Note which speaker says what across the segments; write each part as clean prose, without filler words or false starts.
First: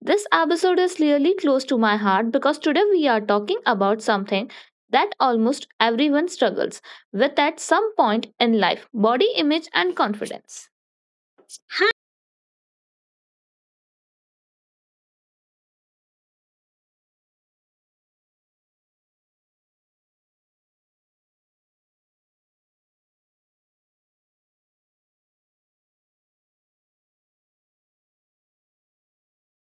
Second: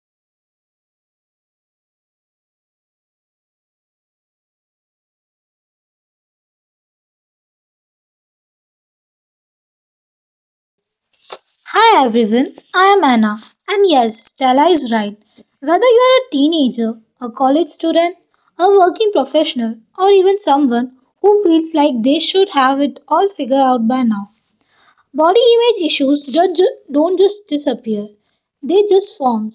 Speaker 1: This episode is really close to my heart because today we are talking about something that almost everyone struggles with at some point in life body image and confidence.
Speaker 2: Hi everyone, I am Anna, and yes, Stella is right. Whether you are a teenager, a college student, a working professional, or even someone who feels like they should have it all figured out by now, body image issues don't just disappear, they just form.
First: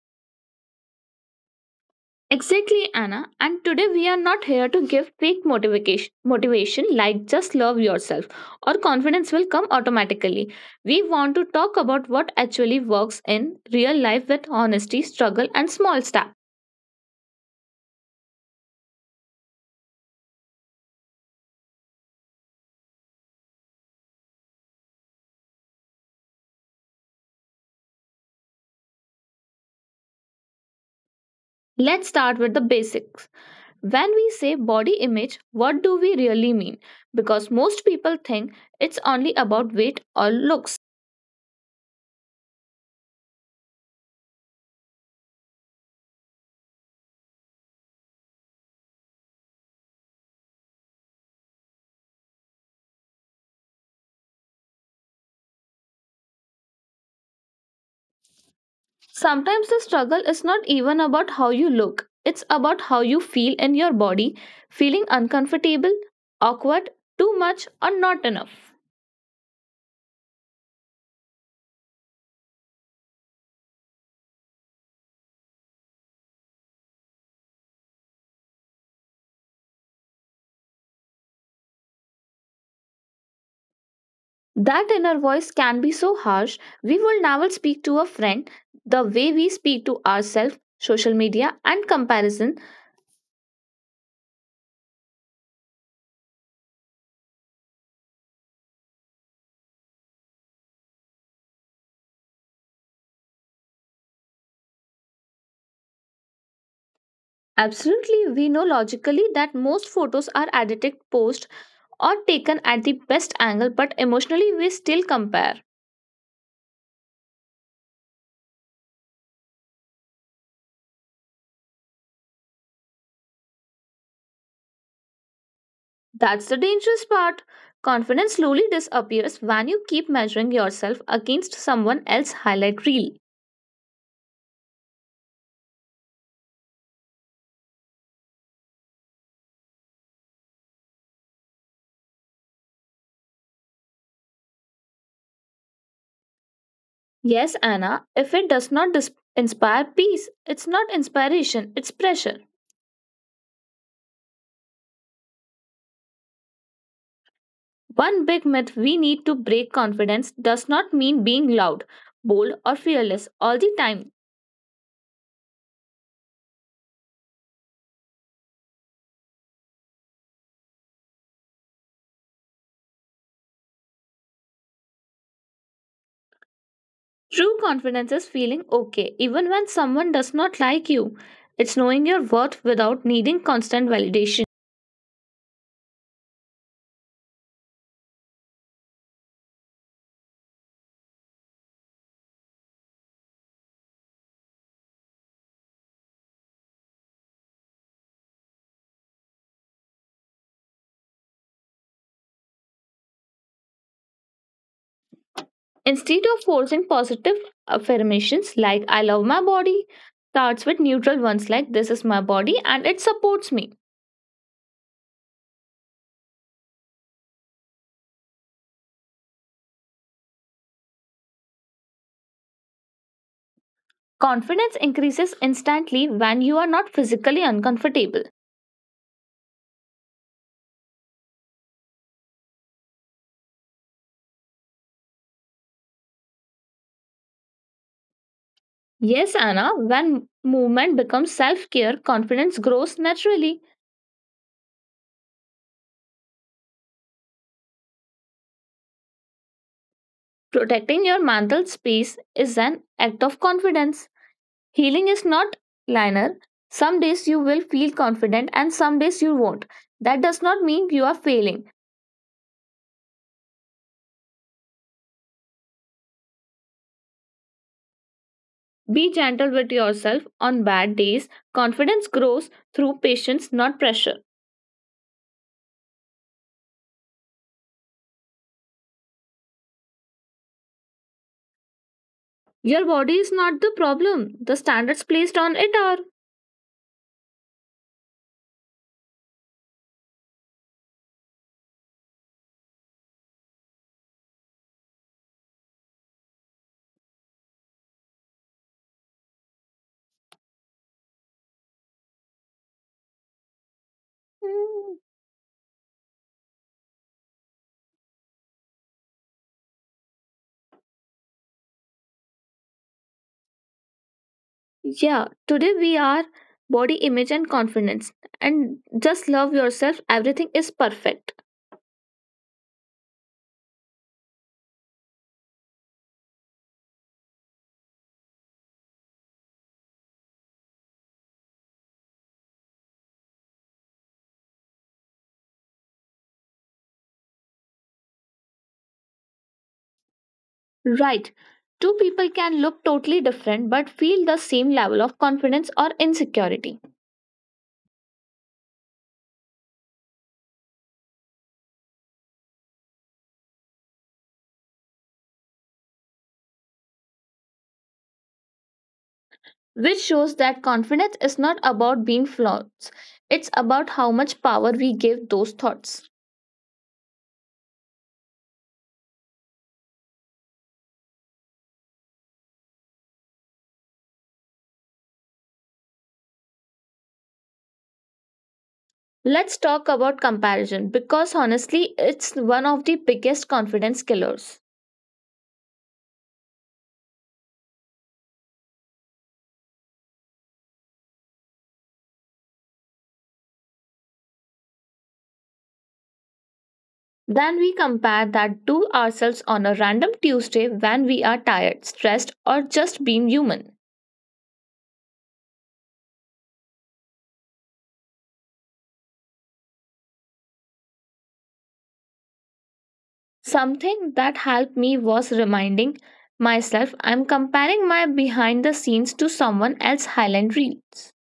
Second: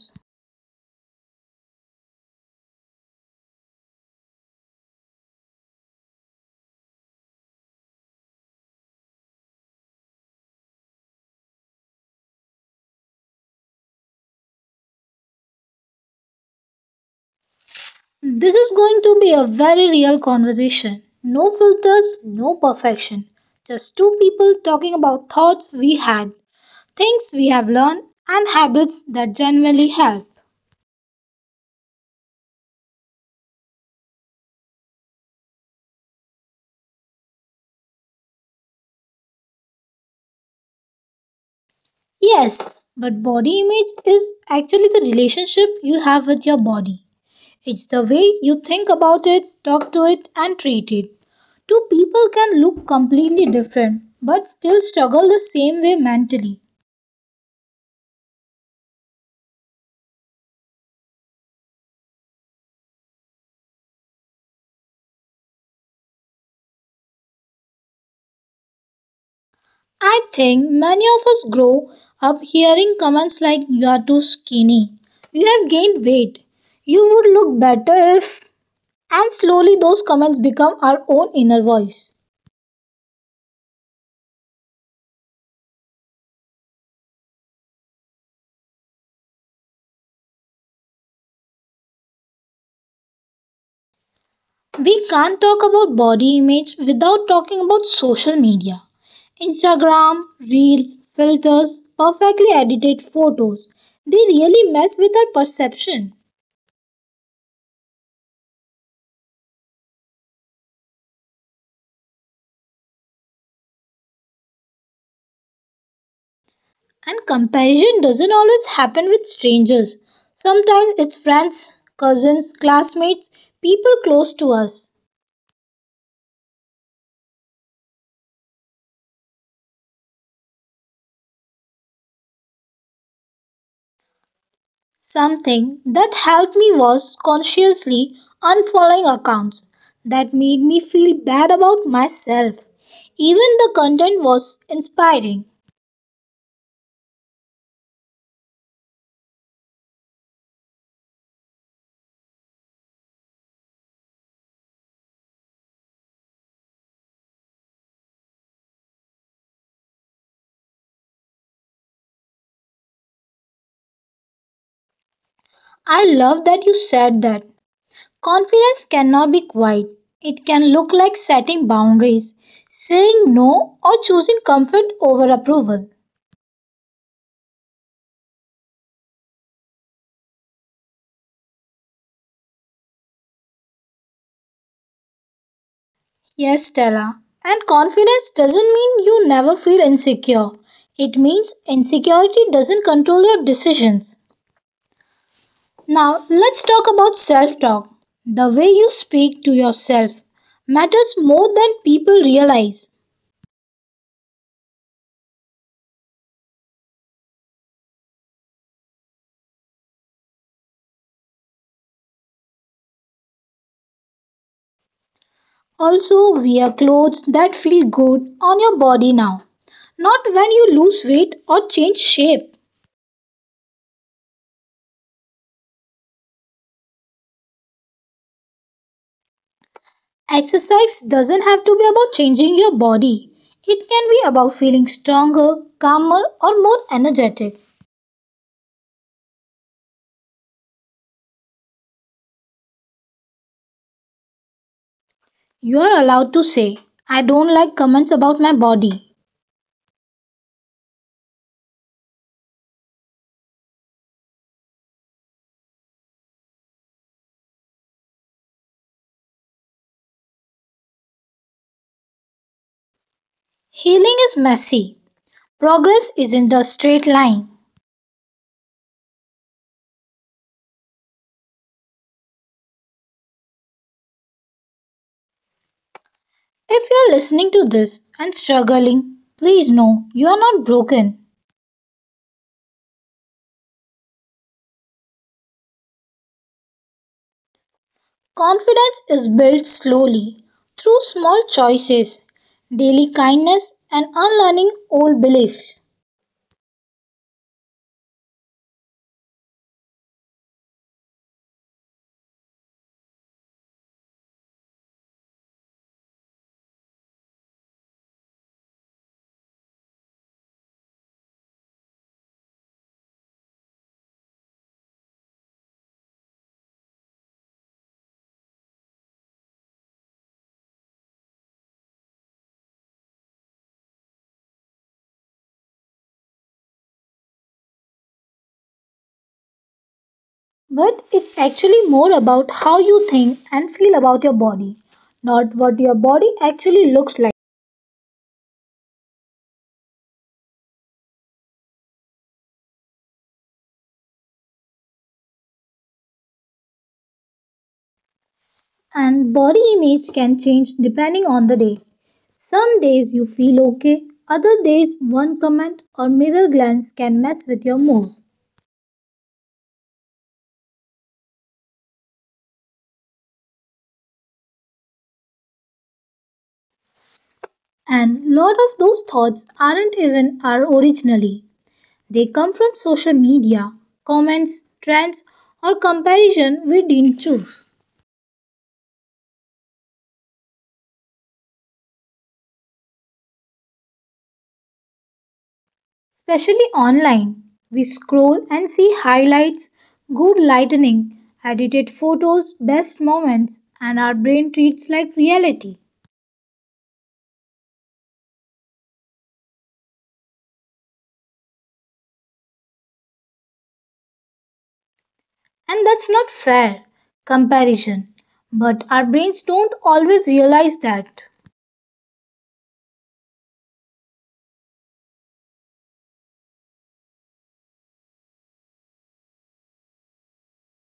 Speaker 1: Exactly, Anna. And today we are not here to give fake motivation, motivation like just love yourself or confidence will come automatically. We want to talk about what actually works in real life with honesty, struggle, and small steps.
Speaker 2: This is going to be a very real conversation. No filters, no perfection. Just two people talking about thoughts we had, things we have learned, and habits that genuinely help.
Speaker 1: Let's start with the basics. When we say body image, what do we really mean? Because most people think it's only about weight or looks.
Speaker 2: Yes, but body image is actually the relationship you have with your body. It's the way you think about it, talk to it, and treat it. Two people can look completely different but still struggle the same way mentally.
Speaker 1: Sometimes the struggle is not even about how you look, it's about how you feel in your body, feeling uncomfortable, awkward, too much, or not enough.
Speaker 2: I think many of us grow up hearing comments like, "You are too skinny, you have gained weight, you would look better if." And slowly those comments become our own inner voice.
Speaker 1: That inner voice can be so harsh, we will never speak to a friend the way we speak to ourselves, social media, and comparison.
Speaker 2: We can't talk about body image without talking about social media. Instagram, reels, filters, perfectly edited photos. They really mess with our perception.
Speaker 1: Absolutely, we know logically that most photos are edited, posted, or taken at the best angle, but emotionally, we still compare.
Speaker 2: And comparison doesn't always happen with strangers. Sometimes it's friends, cousins, classmates, people close to us.
Speaker 1: That's the dangerous part. Confidence slowly disappears when you keep measuring yourself against someone else's highlight reel.
Speaker 2: Something that helped me was consciously unfollowing accounts that made me feel bad about myself. Even the content was inspiring.
Speaker 1: Yes, Anna, if it does not inspire peace, it's not inspiration, it's pressure. One big myth we need to break confidence does not mean being loud, bold, or fearless all the time.
Speaker 2: I love that you said that. Confidence cannot be quiet, it can look like setting boundaries, saying no, or choosing comfort over approval.
Speaker 1: True confidence is feeling okay even when someone does not like you. It's knowing your worth without needing constant validation.
Speaker 2: Yes, Stella. And confidence doesn't mean you never feel insecure. It means insecurity doesn't control your decisions. Now, let's talk about self talk. The way you speak to yourself matters more than people realize.
Speaker 1: Instead of forcing positive affirmations like I love my body, starts with neutral ones like this is my body and it supports me.
Speaker 2: Also, wear clothes that feel good on your body now, not when you lose weight or change shape.
Speaker 1: Confidence increases instantly when you are not physically uncomfortable.
Speaker 2: Exercise doesn't have to be about changing your body, it can be about feeling stronger, calmer, or more energetic.
Speaker 1: Yes, Anna, when movement becomes self care, confidence grows naturally.
Speaker 2: You are allowed to say, "I don't like comments about my body."
Speaker 1: Protecting your mental space is an act of confidence. Healing is not linear. Some days you will feel confident and some days you won't. That does not mean you are failing.
Speaker 2: Healing is messy, progress isn't a straight line.
Speaker 1: Be gentle with yourself on bad days. Confidence grows through patience, not pressure.
Speaker 2: If you're listening to this and struggling, please know you are not broken.
Speaker 1: Your body is not the problem, the standards placed on it are.
Speaker 2: Confidence is built slowly through small choices, daily kindness, and unlearning old beliefs.
Speaker 1: Mm, Yeah, today we are body image and confidence. And just love yourself, everything is perfect.
Speaker 2: But it's actually more about how you think and feel about your body, not what your body actually looks like.
Speaker 1: Right. Two people can look totally different but feel the same level of confidence or insecurity,
Speaker 2: And body image can change depending on the day. Some days you feel okay, other days, one comment or mirror glance can mess with your mood.
Speaker 1: which shows that confidence is not about being flawless, it's about how much power we give those thoughts.
Speaker 2: And lot of those thoughts aren't even our originally. They come from social media, comments, trends, or comparison we didn't choose.
Speaker 1: Let's talk about comparison because honestly, it's one of the biggest confidence killers.
Speaker 2: Especially online, we scroll and see highlights, good lighting, edited photos, best moments, and our brain treats like reality.
Speaker 1: Then we compare that to ourselves on a random Tuesday when we are tired, stressed, or just being human.
Speaker 2: And that's not fair comparison. But our brains don't always realize that.
Speaker 1: Something that helped me was reminding myself I'm comparing my behind the scenes to someone else's highlight reels.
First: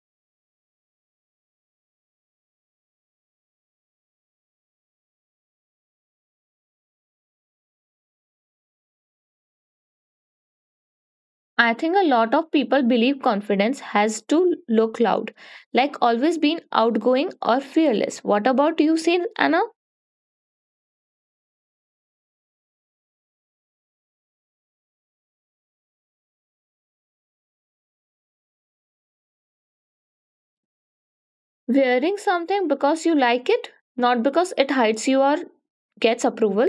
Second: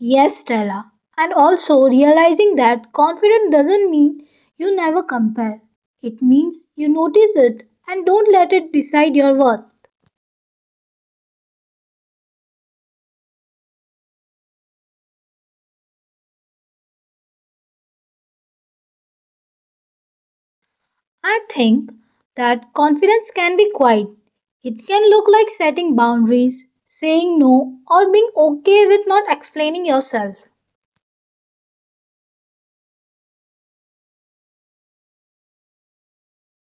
Speaker 2: Yes, Stella. And also realizing that confidence doesn't mean you never compare. It means you notice it and don't let it decide your worth.
Speaker 1: I think a lot of people believe confidence has to look loud, like always being outgoing or fearless. What about you, Sin Anna?
Speaker 2: I think that confidence can be quiet. It can look like setting boundaries, saying no, or being okay with not explaining yourself.
Speaker 1: Wearing something because you like it, not because it hides you or gets approval.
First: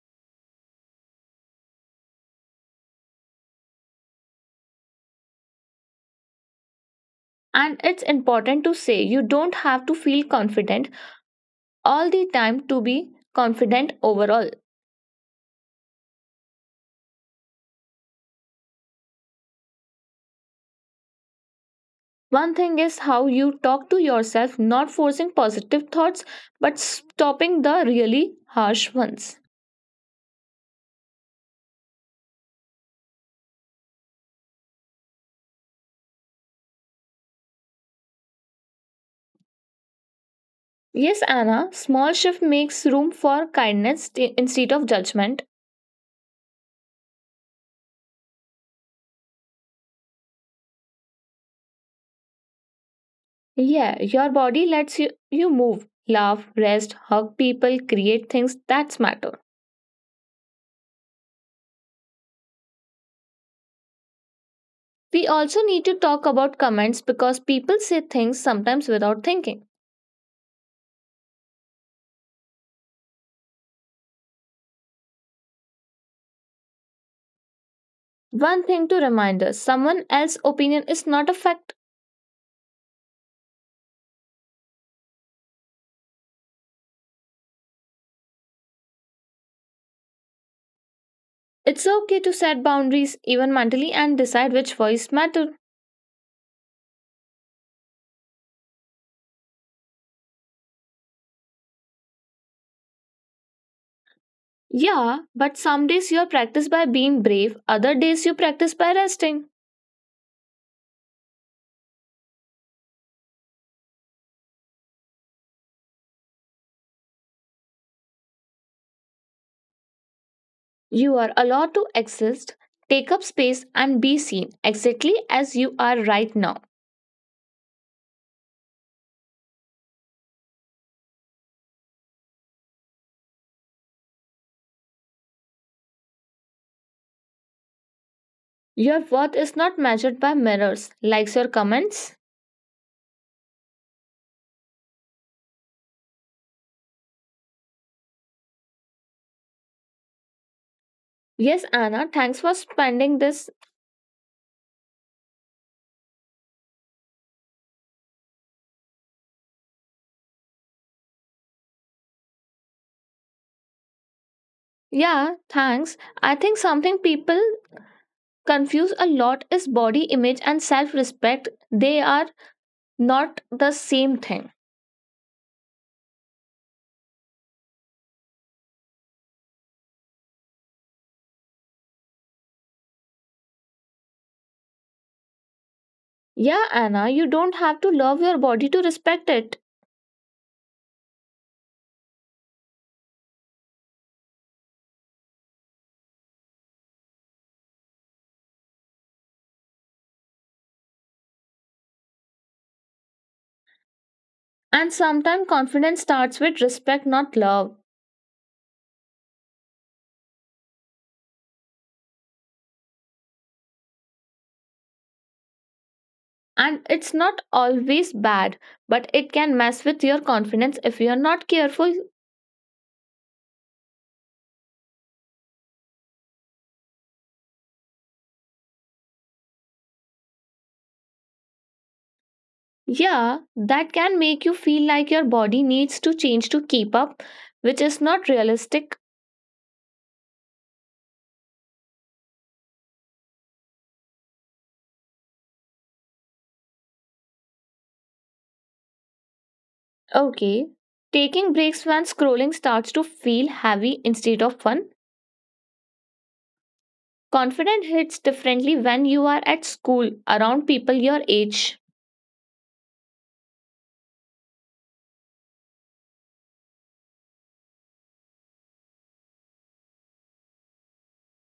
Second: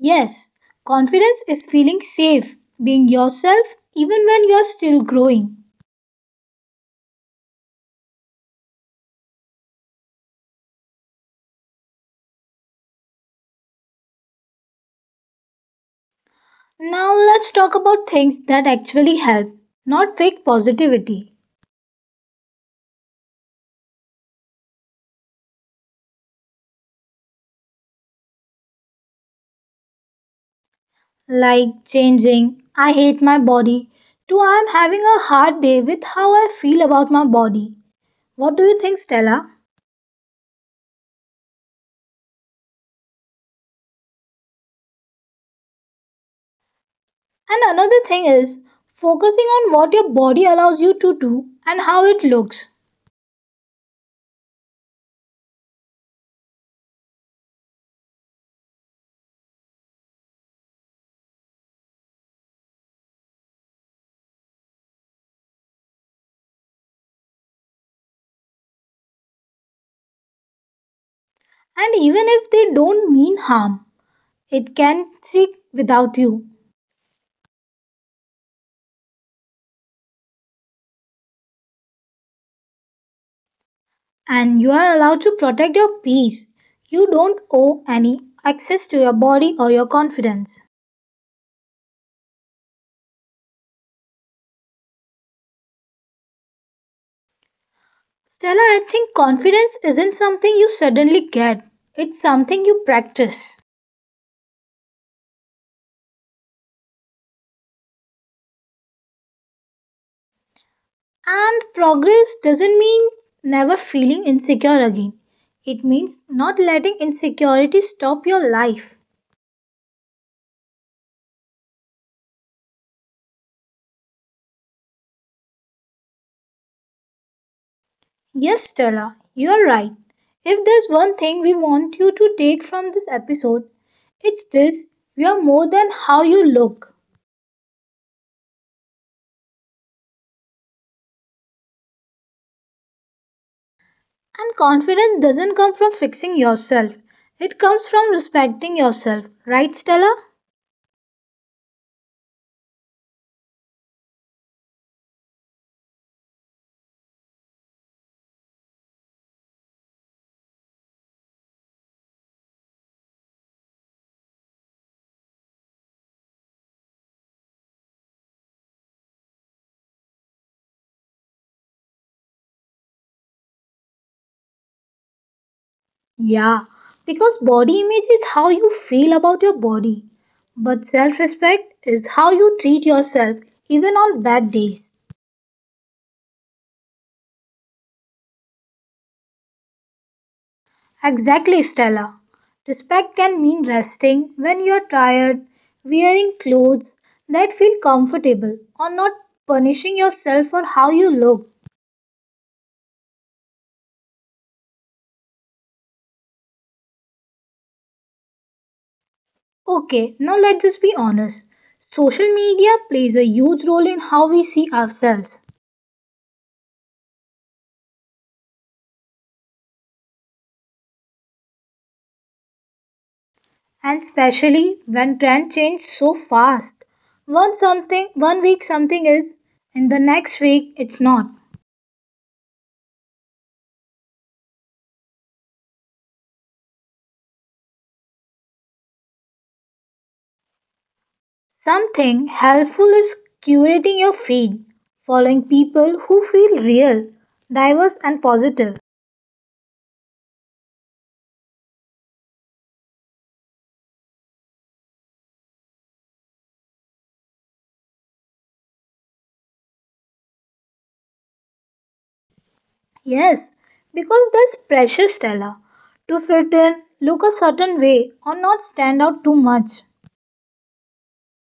Speaker 2: Yes, confidence is feeling safe, being yourself even when you are still growing.
Speaker 1: And it's important to say you don't have to feel confident all the time to be confident overall.
Speaker 2: Now let's talk about things that actually help, not fake positivity,
Speaker 1: One thing is how you talk to yourself, not forcing positive thoughts but stopping the really harsh ones.
Speaker 2: like changing "I hate my body" to "I'm having a hard day with how I feel about my body." What do you think, Stella?
Speaker 1: Yes, Anna, small shift makes room for kindness instead of judgment.
Speaker 2: And another thing is focusing on what your body allows you to do and how it looks.
Speaker 1: Yeah, your body lets you, you move, laugh, rest, hug people, create things that matter. We also need to talk about comments because people say things sometimes without thinking.
Speaker 2: And even if they don't mean harm, it can stick without you.
Speaker 1: One thing to remind us someone else's opinion is not a fact.
Speaker 2: And you are allowed to protect your peace. You don't owe any access to your body or your confidence.
Speaker 1: It's okay to set boundaries, even mentally, and decide which voice matter.
Speaker 2: Stella, I think confidence isn't something you suddenly get, it's something you practice.
Speaker 1: Yeah, but some days you are practiced by being brave, other days you practice by resting.
Speaker 2: And progress doesn't mean never feeling insecure again, it means not letting insecurity stop your life.
Speaker 1: You are allowed to exist, take up space, and be seen exactly as you are right now.
Speaker 2: Yes, Stella, you're right. If there's one thing we want you to take from this episode, it's this: you are more than how you look.
Speaker 1: Your worth is not measured by mirrors, likes or comments.
Speaker 2: And confidence doesn't come from fixing yourself, it comes from respecting yourself. Right, Stella?
Speaker 1: Yes, Anna, thanks for spending this. Yeah, thanks. I think something people confuse a lot is body image and self respect. They are not the same thing.
Speaker 2: Yeah, because body image is how you feel about your body, but self respect is how you treat yourself even on bad days.
Speaker 1: Yeah, Anna, you don't have to love your body to respect it.
Speaker 2: Exactly, Stella. Respect can mean resting when you're tired, wearing clothes that feel comfortable, or not punishing yourself for how you look.
Speaker 1: And sometimes confidence starts with respect, not love.
Speaker 2: Okay, now let's just be honest. Social media plays a huge role in how we see ourselves.
Speaker 1: And it's not always bad, but it can mess with your confidence if you're not careful.
Speaker 2: And especially when trend change so fast, one something one week, something is and the next week it's not.
Speaker 1: Yeah, that can make you feel like your body needs to change to keep up, which is not realistic.
Speaker 2: Something helpful is curating your feed, following people who feel real, diverse and positive.
Speaker 1: Okay. Taking breaks when scrolling starts to feel heavy instead of fun. Confidence hits differently when you are at school around people your age.
Speaker 2: Yes, because there's pressure, Stella, to fit in, look a certain way, or not stand out too much.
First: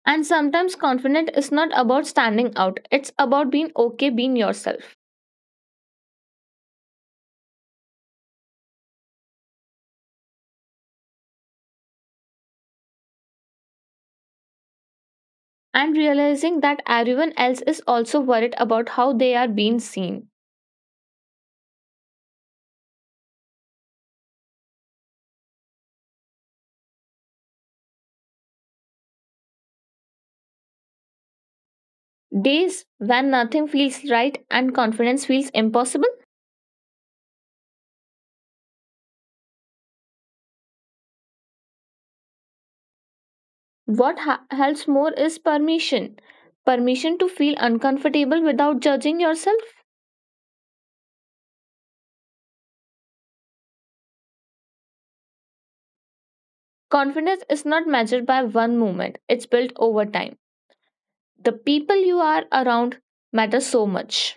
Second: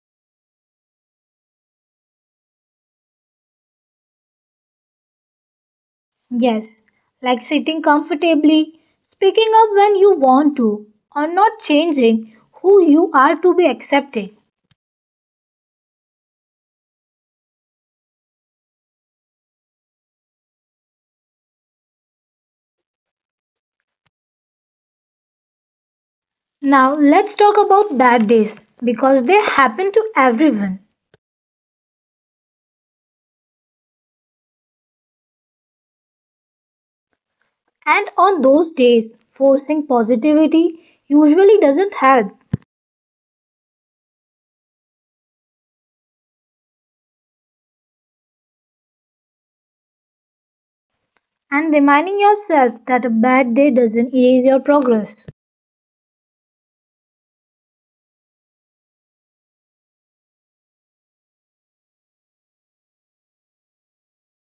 Speaker 1: And sometimes confidence is not about standing out, it's about being okay being yourself
Speaker 2: Yes, like sitting comfortably, speaking up when you want to, or not changing who you are to be accepted.
Speaker 1: and realizing that everyone else is also worried about how they are being seen.
Speaker 2: Now, let's talk about bad days because they happen to everyone.
Speaker 1: Days when nothing feels right and confidence feels impossible,
Speaker 2: And on those days, forcing positivity usually doesn't help.
Speaker 1: helps more is permission. Permission to feel uncomfortable without judging yourself.
Speaker 2: And reminding yourself that a bad day doesn't erase your progress.
Speaker 1: Confidence is not measured by one moment, it's built over time. The people you are around matter so much.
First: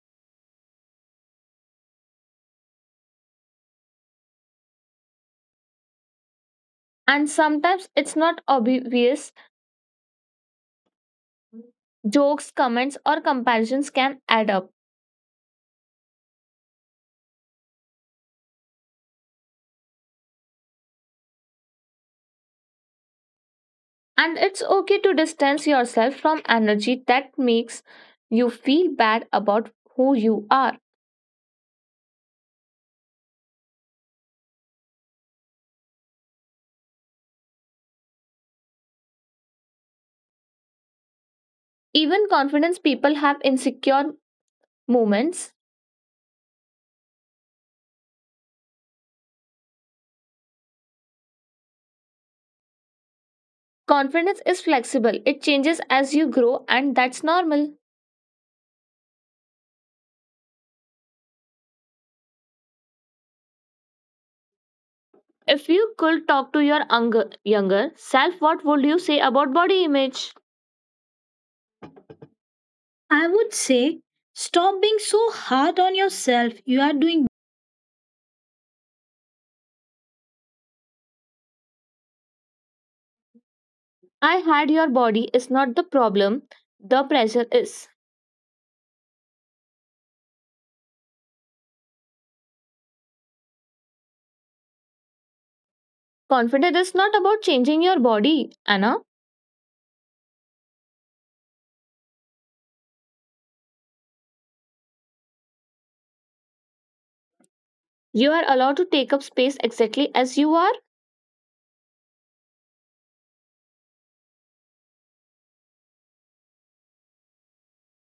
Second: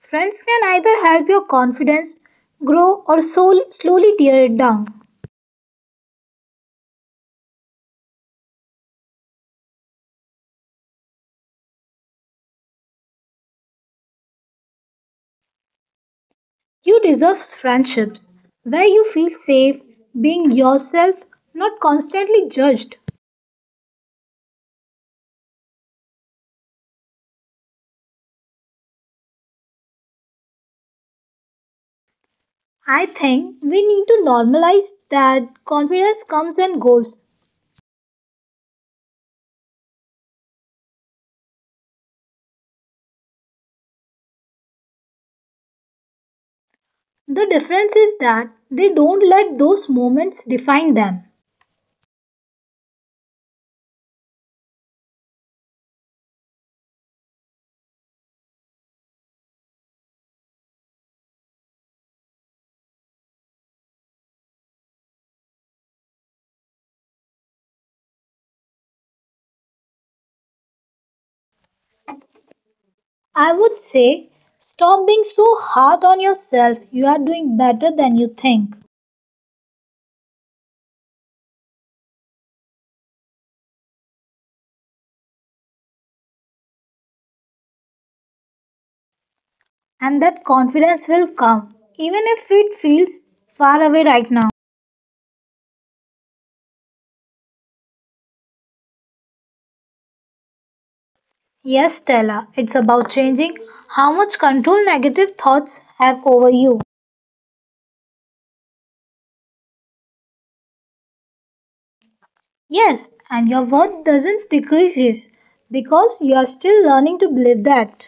Speaker 2: Friends can either help your confidence grow or slowly tear it down.
Speaker 1: And sometimes it's not obvious. Jokes, comments, or comparisons can add up.
Speaker 2: You deserve friendships where you feel safe being yourself, not constantly judged.
Speaker 1: And it's okay to distance yourself from energy that makes you feel bad about who you are.
Speaker 2: I think we need to normalize that confidence comes and goes.
Speaker 1: Even confidence people have insecure moments.
Speaker 2: The difference is that they don't let those moments define them.
Speaker 1: Confidence is flexible, it changes as you grow, and that's normal. If you could talk to your younger self, what would you say about body image? I
Speaker 2: I
Speaker 1: would
Speaker 2: would
Speaker 1: say
Speaker 2: say
Speaker 1: stop being
Speaker 2: stop being
Speaker 1: so
Speaker 2: so
Speaker 1: hard on
Speaker 2: hard on
Speaker 1: yourself.
Speaker 2: yourself,
Speaker 1: You are
Speaker 2: you are
Speaker 1: doing.
Speaker 2: doing better than you think.
Speaker 1: I had your body is not the problem, the pressure is.
Speaker 2: And that confidence will come, even if it feels far away right now.
Speaker 1: Confidence is not about changing your body, Anna.
Speaker 2: Yes, Stella, it's about changing how much control negative thoughts have over you.
Speaker 1: You are allowed to take up space exactly as you are.
Speaker 2: Yes, and your worth doesn't decreases because you are still learning to believe that.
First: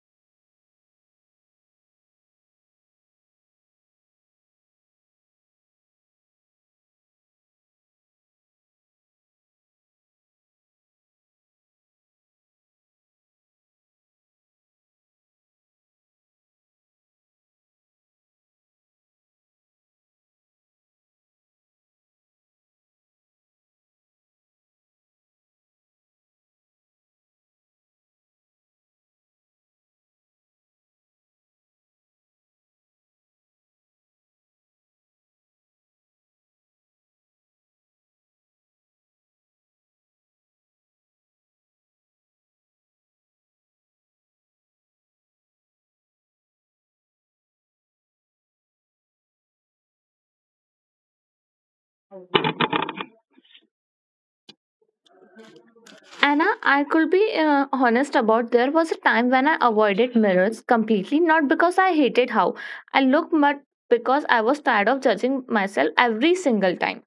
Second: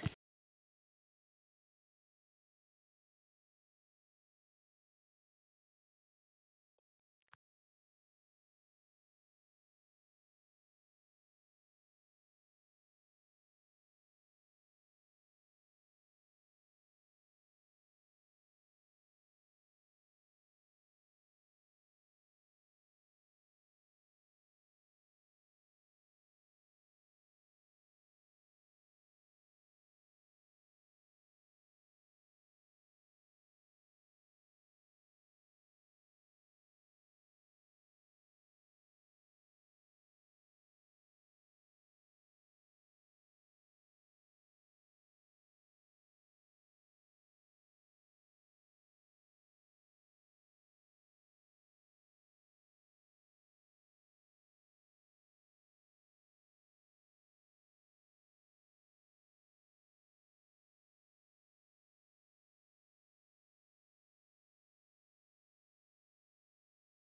Speaker 1: Anna, I could be honest about there was a time when I avoided mirrors completely, not because I hated how I looked, but because I was tired of judging myself every single time.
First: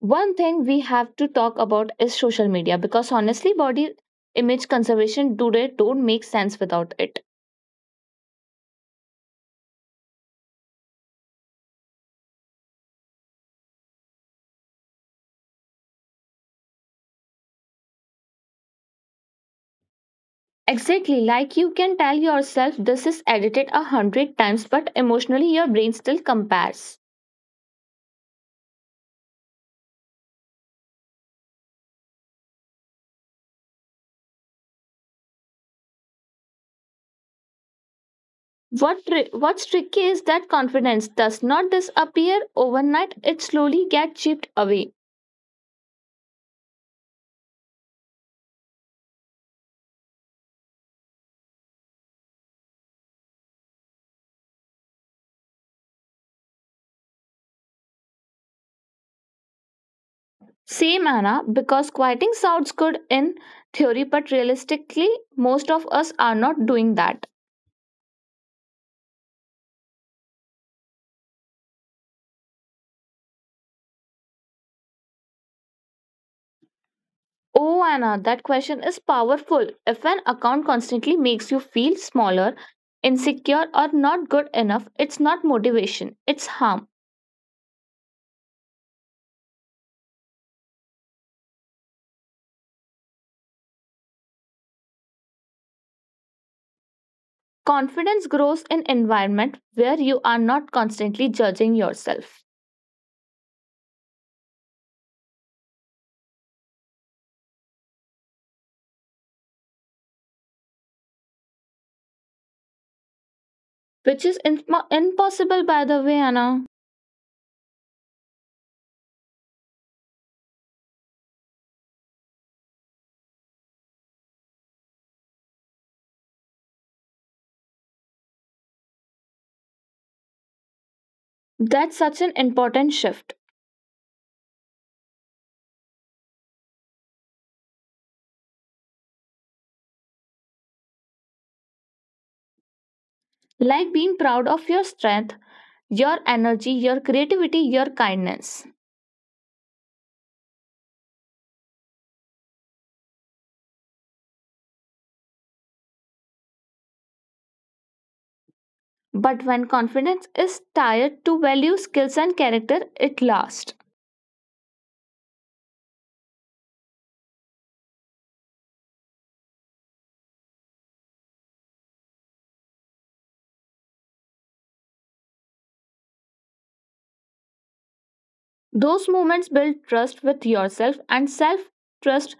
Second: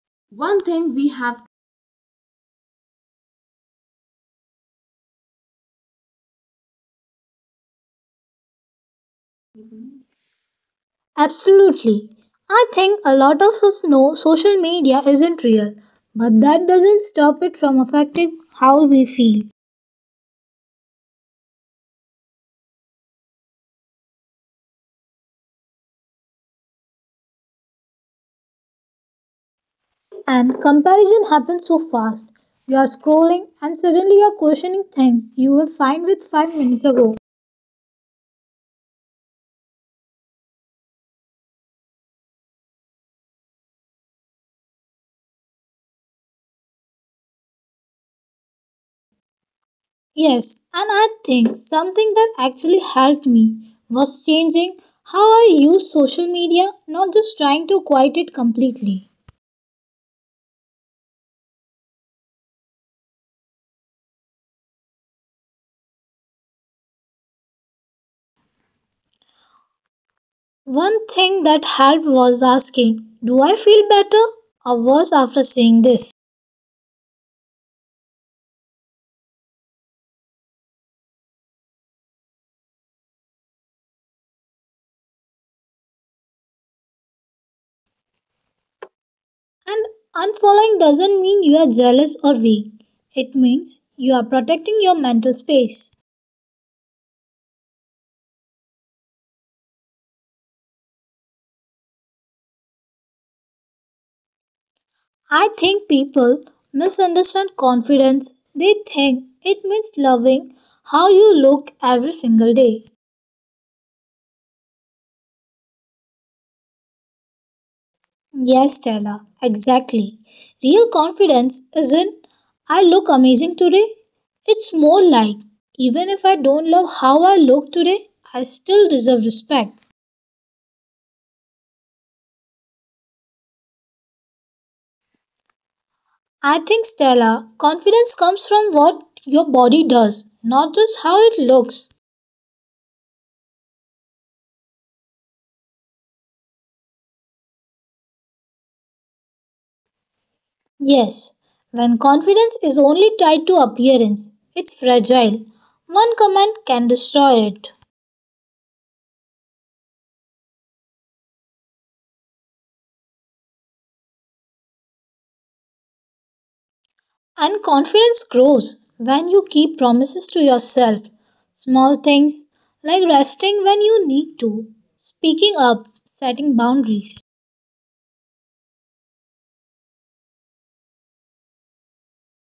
Speaker 1: One
Speaker 2: One
Speaker 1: thing we
Speaker 2: thing we
Speaker 1: have to
Speaker 2: have.
Speaker 1: talk about is social media because honestly, body image conservation today don't make sense without it.
Speaker 2: Absolutely. I think a lot of us know social media isn't real, but that doesn't stop it from affecting how we feel.
Speaker 1: Exactly, like you can tell yourself this is edited a hundred times, but emotionally your brain still compares.
Speaker 2: And comparison happens so fast. You are scrolling and suddenly you are questioning things you were fine with 5 minutes ago.
Speaker 1: What's tricky is that confidence does not disappear overnight, it slowly gets chipped away.
Speaker 2: Yes, and I think something that actually helped me was changing how I use social media, not just trying to quiet it completely.
Speaker 1: Same Anna, because quieting sounds good in theory, but realistically, most of us are not doing that.
Speaker 2: One thing that helped was asking, "Do I feel better or worse after seeing this?"
Speaker 1: Oh Anna, that question is powerful. If an account constantly makes you feel smaller, insecure, or not good enough, it's not motivation, it's harm.
Speaker 2: And unfollowing doesn't mean you are jealous or weak, it means you are protecting your mental space.
Speaker 1: Confidence grows in environment where you are not constantly judging yourself.
Speaker 2: I think people misunderstand confidence, they think it means loving how you look every single day.
Speaker 1: which is in- Impossible by the way, Anna.
Speaker 2: Yes, Stella, exactly. Real confidence isn't, "I look amazing today." It's more like, "Even if I don't love how I look today, I still deserve respect."
Speaker 1: That's such an important shift,
Speaker 2: I think, Stella, confidence comes from what your body does, not just how it looks.
Speaker 1: like being proud of your strength, your energy, your creativity, your kindness,
Speaker 2: Yes, when confidence is only tied to appearance, it's fragile. One comment can destroy it.
Speaker 1: but when confidence is tied to value skills and character, it lasts.
Speaker 2: And confidence grows when you keep promises to yourself. Small things like resting when you need to, speaking up, setting boundaries.
Speaker 1: Those moments build trust with yourself, and self trust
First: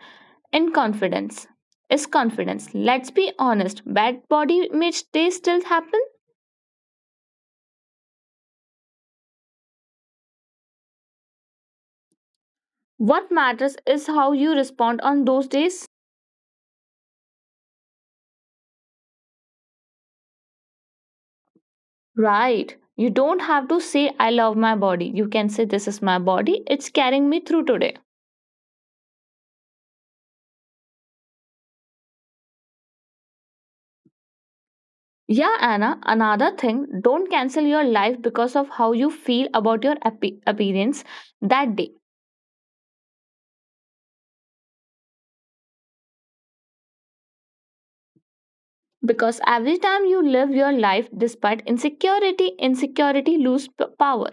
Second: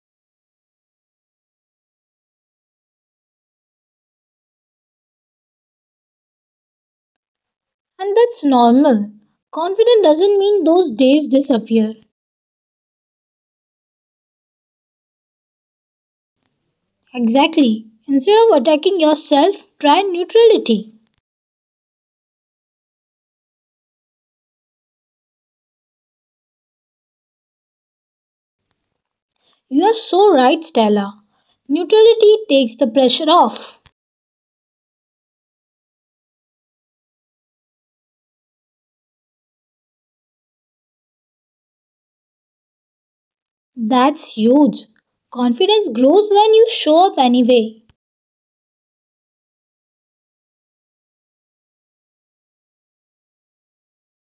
Speaker 1: in confidence is confidence. Let's be honest, bad body image days still happen.
Speaker 2: And that's normal. Confidence doesn't mean those days disappear.
Speaker 1: What matters is how you respond on those days.
Speaker 2: Exactly. Instead of attacking yourself, try neutrality.
Speaker 1: Right. You don't have to say, I love my body. You can say, This is my body. It's carrying me through today.
Speaker 2: You are so right, Stella. Neutrality takes the pressure off.
Speaker 1: Yeah, Anna, another thing, don't cancel your life because of how you feel about your appearance that day.
Speaker 2: That's huge. Confidence grows when you show up anyway.
Speaker 1: Because every time you live your life despite insecurity, insecurity power.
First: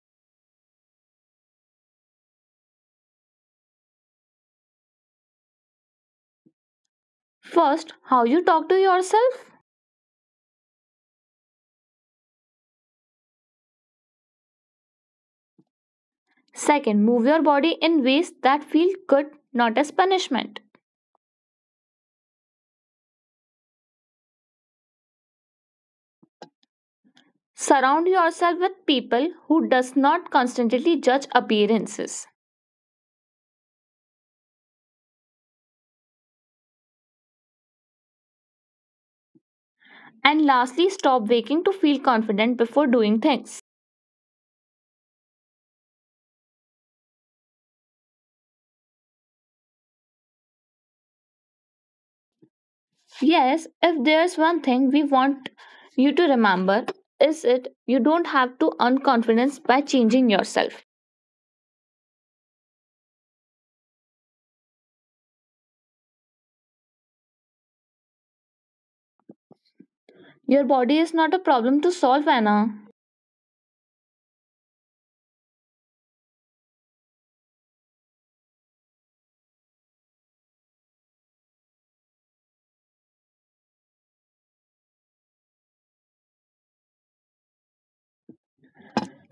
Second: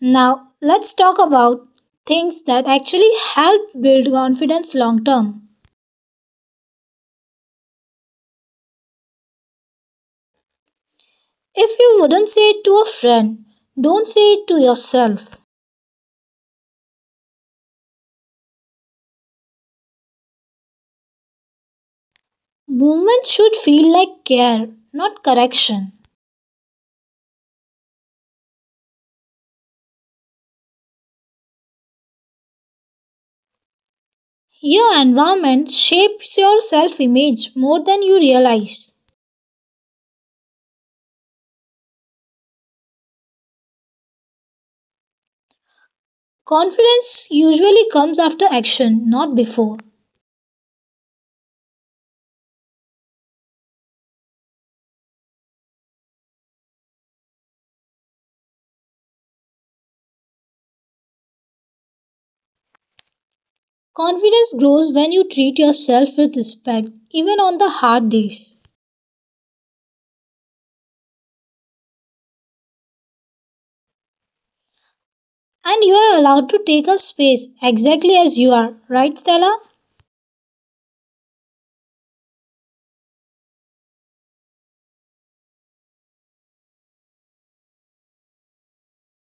Speaker 2: Now, let's talk about things that actually help build confidence long term.
Speaker 1: First, how you talk to yourself.
Speaker 2: If you wouldn't say it to a friend, don't say it to yourself.
Speaker 1: Second, move your body in ways that feel good, not as punishment.
Speaker 2: Movement should feel like care, not correction.
Speaker 1: Surround yourself with people who does not constantly judge appearances.
Speaker 2: Your environment shapes your self image more than you realize.
Speaker 1: And lastly, stop waiting to feel confident before doing things.
Speaker 2: Confidence usually comes after action, not before.
Speaker 1: Yes, if there's one thing we want you to remember is it you don't have to earn confidence by changing yourself.
Speaker 2: Confidence grows when you treat yourself with respect, even on the hard days.
Speaker 1: Your body is not a problem to solve, Anna.
Speaker 2: And you are allowed to take up space exactly as you are, right, Stella?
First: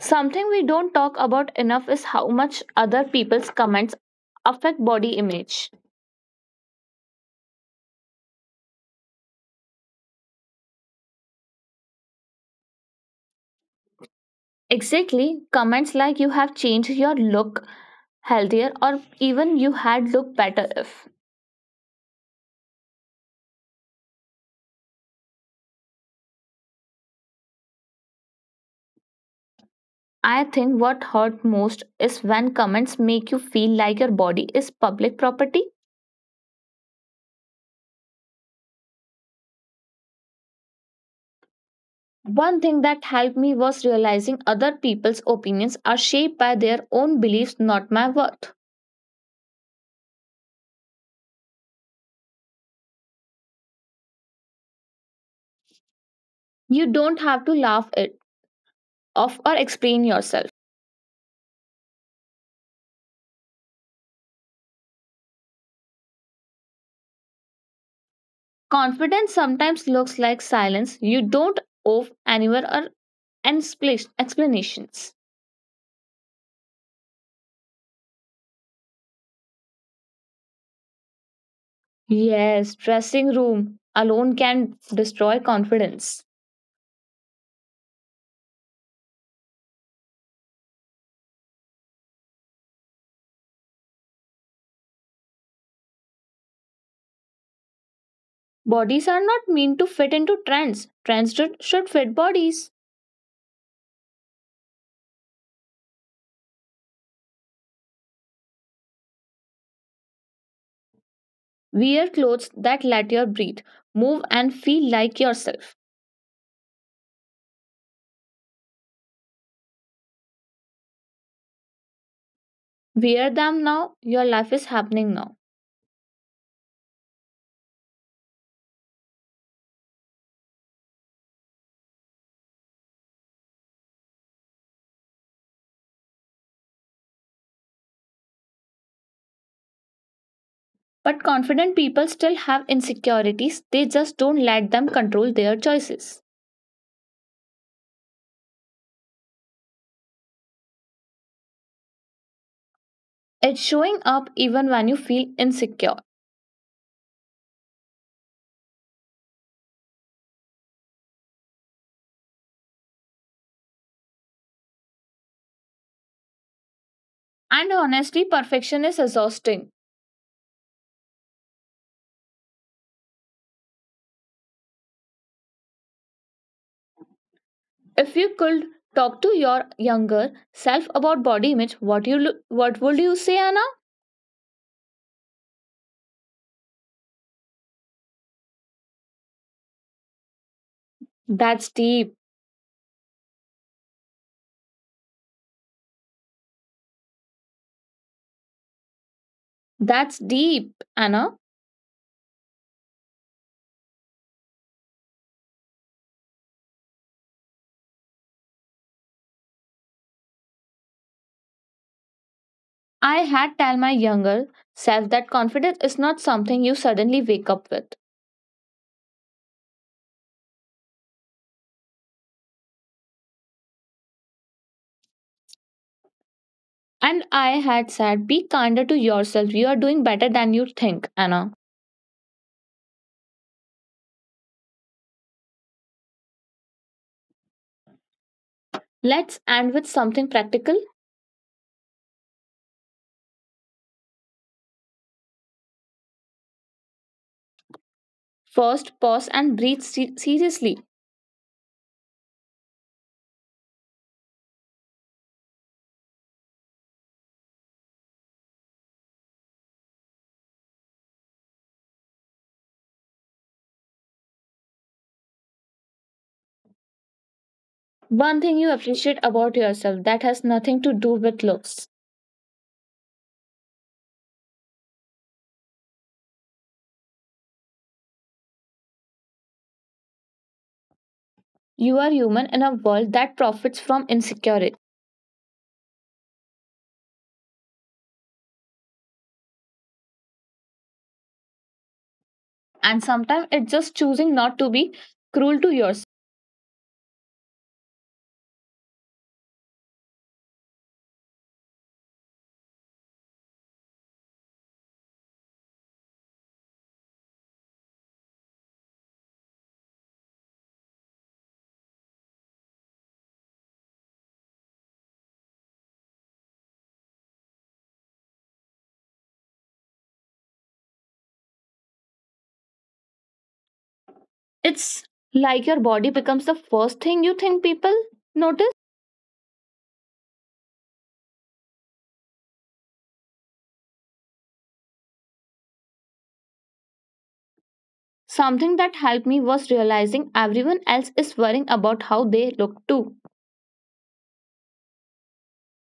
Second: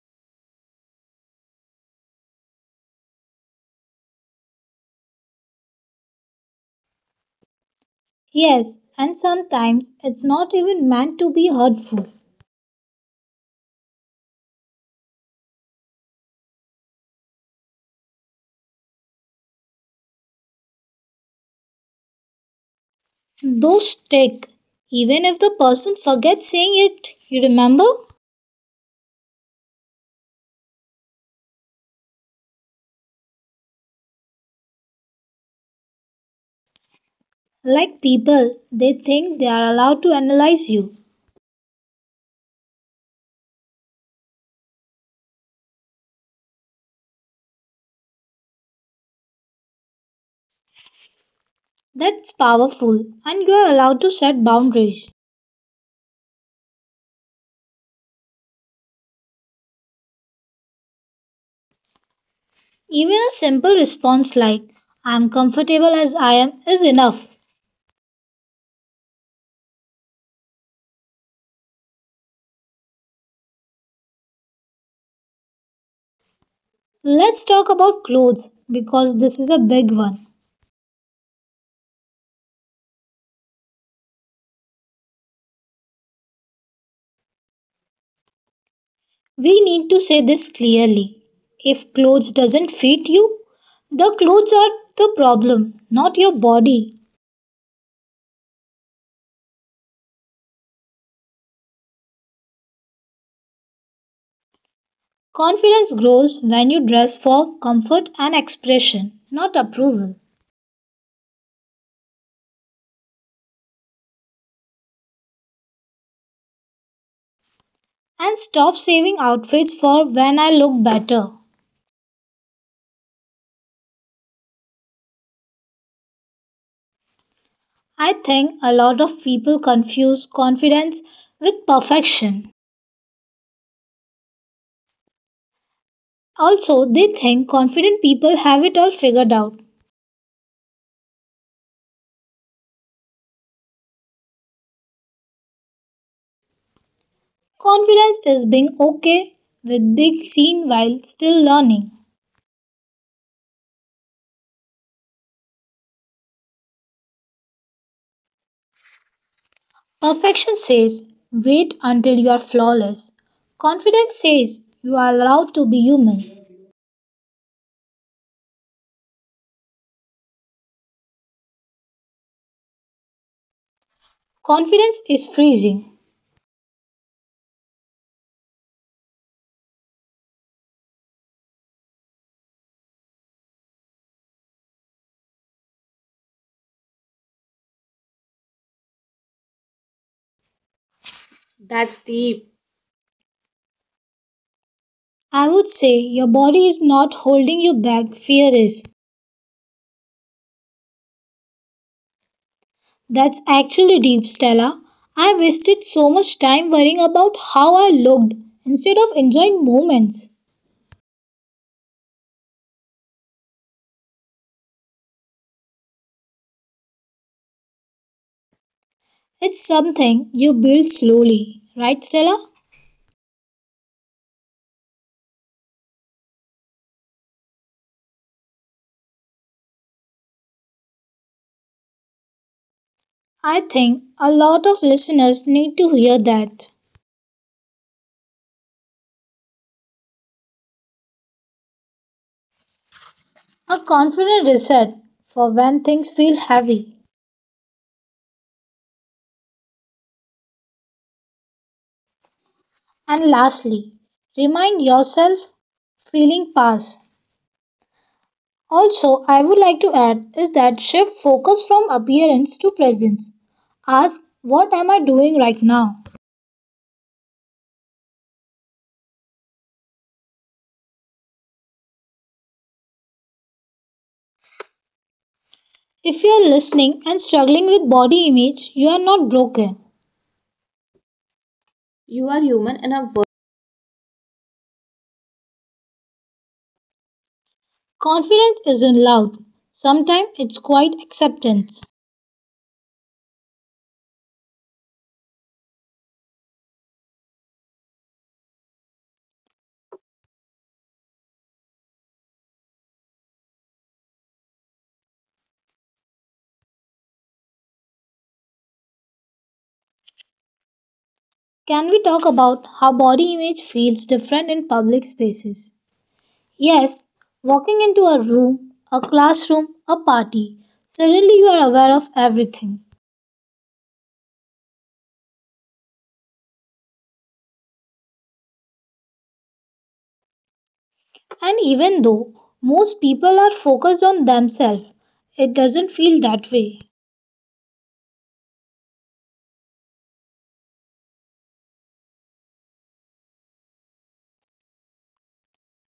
Speaker 1: Something we don't talk about enough is how much other people's comments affect body image.
Speaker 2: Yes, and sometimes it's not even meant to be hurtful.
Speaker 1: Exactly, comments like you have changed your look healthier or even you had looked better if.
Speaker 2: Those stick, even if the person forgets saying it, you remember?
Speaker 1: I think what hurt most is when comments make you feel like your body is public property.
Speaker 2: Like people, they think they are allowed to analyze you.
Speaker 1: One thing that helped me was realizing other people's opinions are shaped by their own beliefs, not my worth.
Speaker 2: That's powerful, and you are allowed to set boundaries.
Speaker 1: You don't have to laugh it off or explain yourself.
Speaker 2: Even a simple response like, "I'm comfortable as I am," is enough.
Speaker 1: Confidence sometimes looks like silence. You don't owe anyone or explanations.
Speaker 2: Let's talk about clothes because this is a big one.
Speaker 1: Yes, dressing room alone can destroy confidence.
Speaker 2: We need to say this clearly. If clothes doesn't fit you, the clothes are the problem, not your body.
Speaker 1: Bodies are not meant to fit into trends. Trends should fit bodies.
Speaker 2: Confidence grows when you dress for comfort and expression, not approval.
Speaker 1: Wear clothes that let you breathe, move, and feel like yourself.
Speaker 2: And stop saving outfits for when I look better.
Speaker 1: Wear them now, your life is happening now.
Speaker 2: I think a lot of people confuse confidence with perfection. Also, they think confident people have it all figured out.
Speaker 1: But confident people still have insecurities, they just don't let them control their choices.
Speaker 2: Confidence is being okay with being seen while still learning.
Speaker 1: It's showing up even when you feel insecure.
Speaker 2: Perfection says, wait until you are flawless. Confidence says, you are allowed to be human.
Speaker 1: And honestly, perfection is exhausting.
Speaker 2: Confidence is freezing.
Speaker 1: If you could talk to your younger self about body image, what would you say, Anna? That's
Speaker 2: That's
Speaker 1: deep.
Speaker 2: deep. I would say your body is not holding you back, fear is.
Speaker 1: That's deep, Anna.
Speaker 2: That's actually deep, Stella. I wasted so much time worrying about how I looked instead of enjoying moments.
Speaker 1: I had tell my younger self that confidence is not something you suddenly wake up with.
Speaker 2: It's something you build slowly, right, Stella?
Speaker 1: And I had said, be kinder to yourself. You are doing better than you think, Anna.
Speaker 2: I think a lot of listeners need to hear that.
Speaker 1: Let's end with something practical.
Speaker 2: A confident reset for when things feel heavy.
Speaker 1: First, pause and breathe seriously.
Speaker 2: And lastly, remind yourself feeling pass. Also, I would like to add is that shift focus from appearance to presence. Ask what am I doing right now?
Speaker 1: One thing you appreciate about yourself that has nothing to do with looks.
Speaker 2: If you are listening and struggling with body image, you are not broken.
Speaker 1: You are human in a world that profits from insecurity.
Speaker 2: Confidence isn't loud. Sometimes it's quiet acceptance.
Speaker 1: And sometimes it's just choosing not to be cruel to yourself.
Speaker 2: Can we talk about how body image feels different in public spaces? Yes, walking into a room, a classroom, a party, suddenly you are aware of everything.
Speaker 1: It's like your body becomes the first thing you think people notice.
Speaker 2: And even though most people are focused on themselves, it doesn't feel that way.
Speaker 1: Something that helped me was realizing everyone else is worrying about how they look too.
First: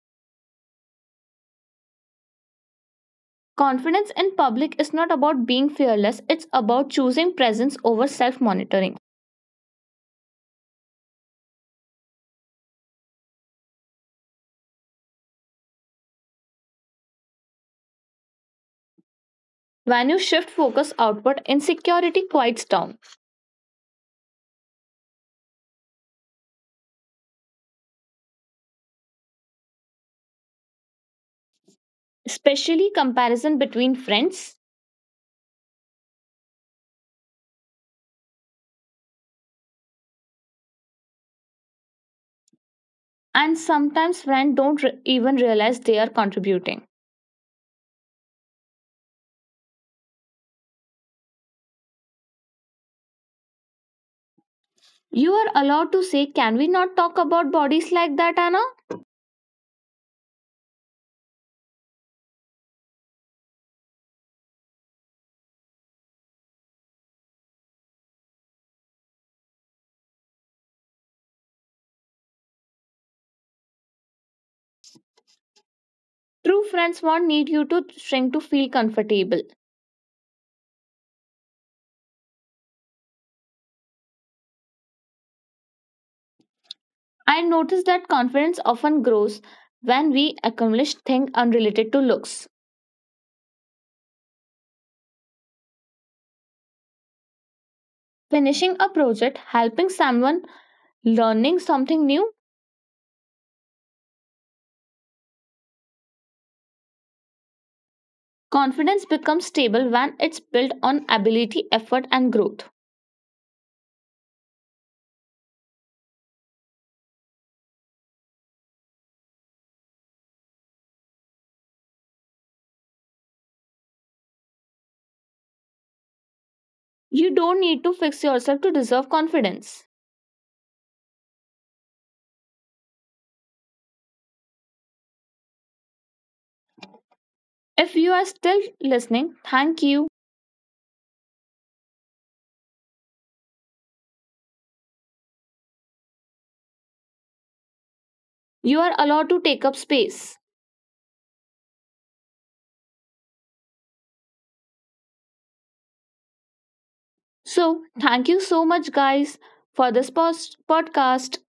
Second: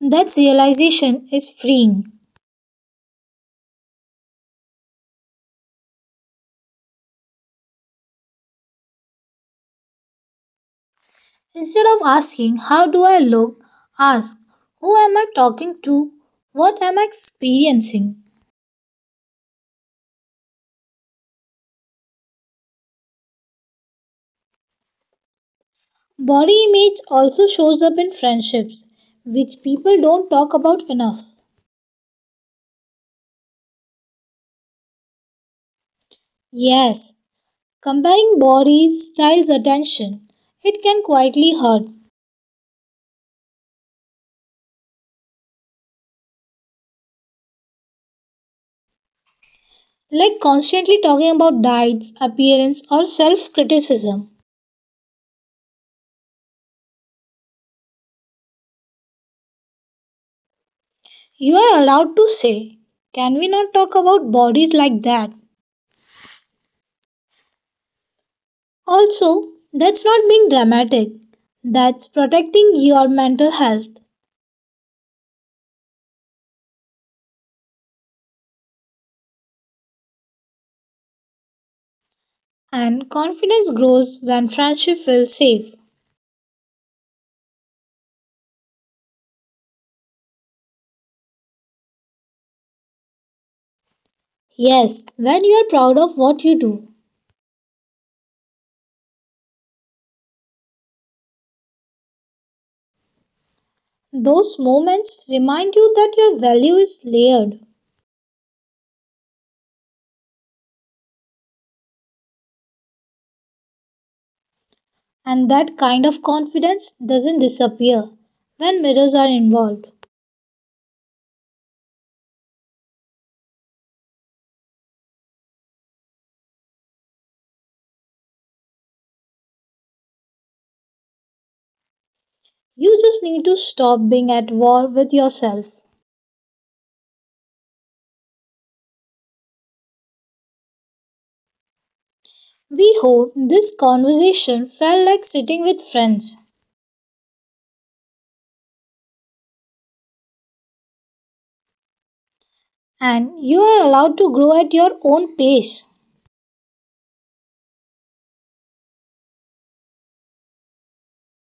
Speaker 2: That realization is freeing.
Speaker 1: Confidence in public is not about being fearless, it's about choosing presence over self monitoring.
Speaker 2: Instead of asking, "How do I look?" ask, "Who am I talking to? What am I experiencing?"
Speaker 1: When you shift focus outward, insecurity quiets down,
Speaker 2: Body image also shows up in friendships, which people don't talk about enough.
Speaker 1: especially comparison between friends,
Speaker 2: Yes, comparing body styles attention, it can quietly hurt,
Speaker 1: and sometimes friends don't re- even realize they are contributing.
Speaker 2: like constantly talking about diets, appearance, or self criticism.
Speaker 1: You are allowed to say, Can we not talk about bodies like that, Anna?
Speaker 2: You are allowed to say, "Can we not talk about bodies like that?" Also, that's not being dramatic, that's protecting your mental health.
Speaker 1: True friends won't need you to shrink to feel comfortable.
Speaker 2: And confidence grows when friendship feels safe.
Speaker 1: I noticed that confidence often grows when we accomplish things unrelated to looks.
Speaker 2: Yes, when you are proud of what you do,
Speaker 1: Finishing a project, helping someone, learning something new,
Speaker 2: those moments remind you that your value is layered.
Speaker 1: confidence becomes stable when it's built on ability, effort, and growth.
Speaker 2: And that kind of confidence doesn't disappear when mirrors are involved.
Speaker 1: You don't need to fix yourself to deserve confidence.
Speaker 2: You just need to stop being at war with yourself.
Speaker 1: If you are still listening, thank you.
Speaker 2: We hope this conversation felt like sitting with friends,
Speaker 1: You are allowed to take up space.
Speaker 2: and you are allowed to grow at your own pace.
Speaker 1: So, thank you so much, guys, for this podcast.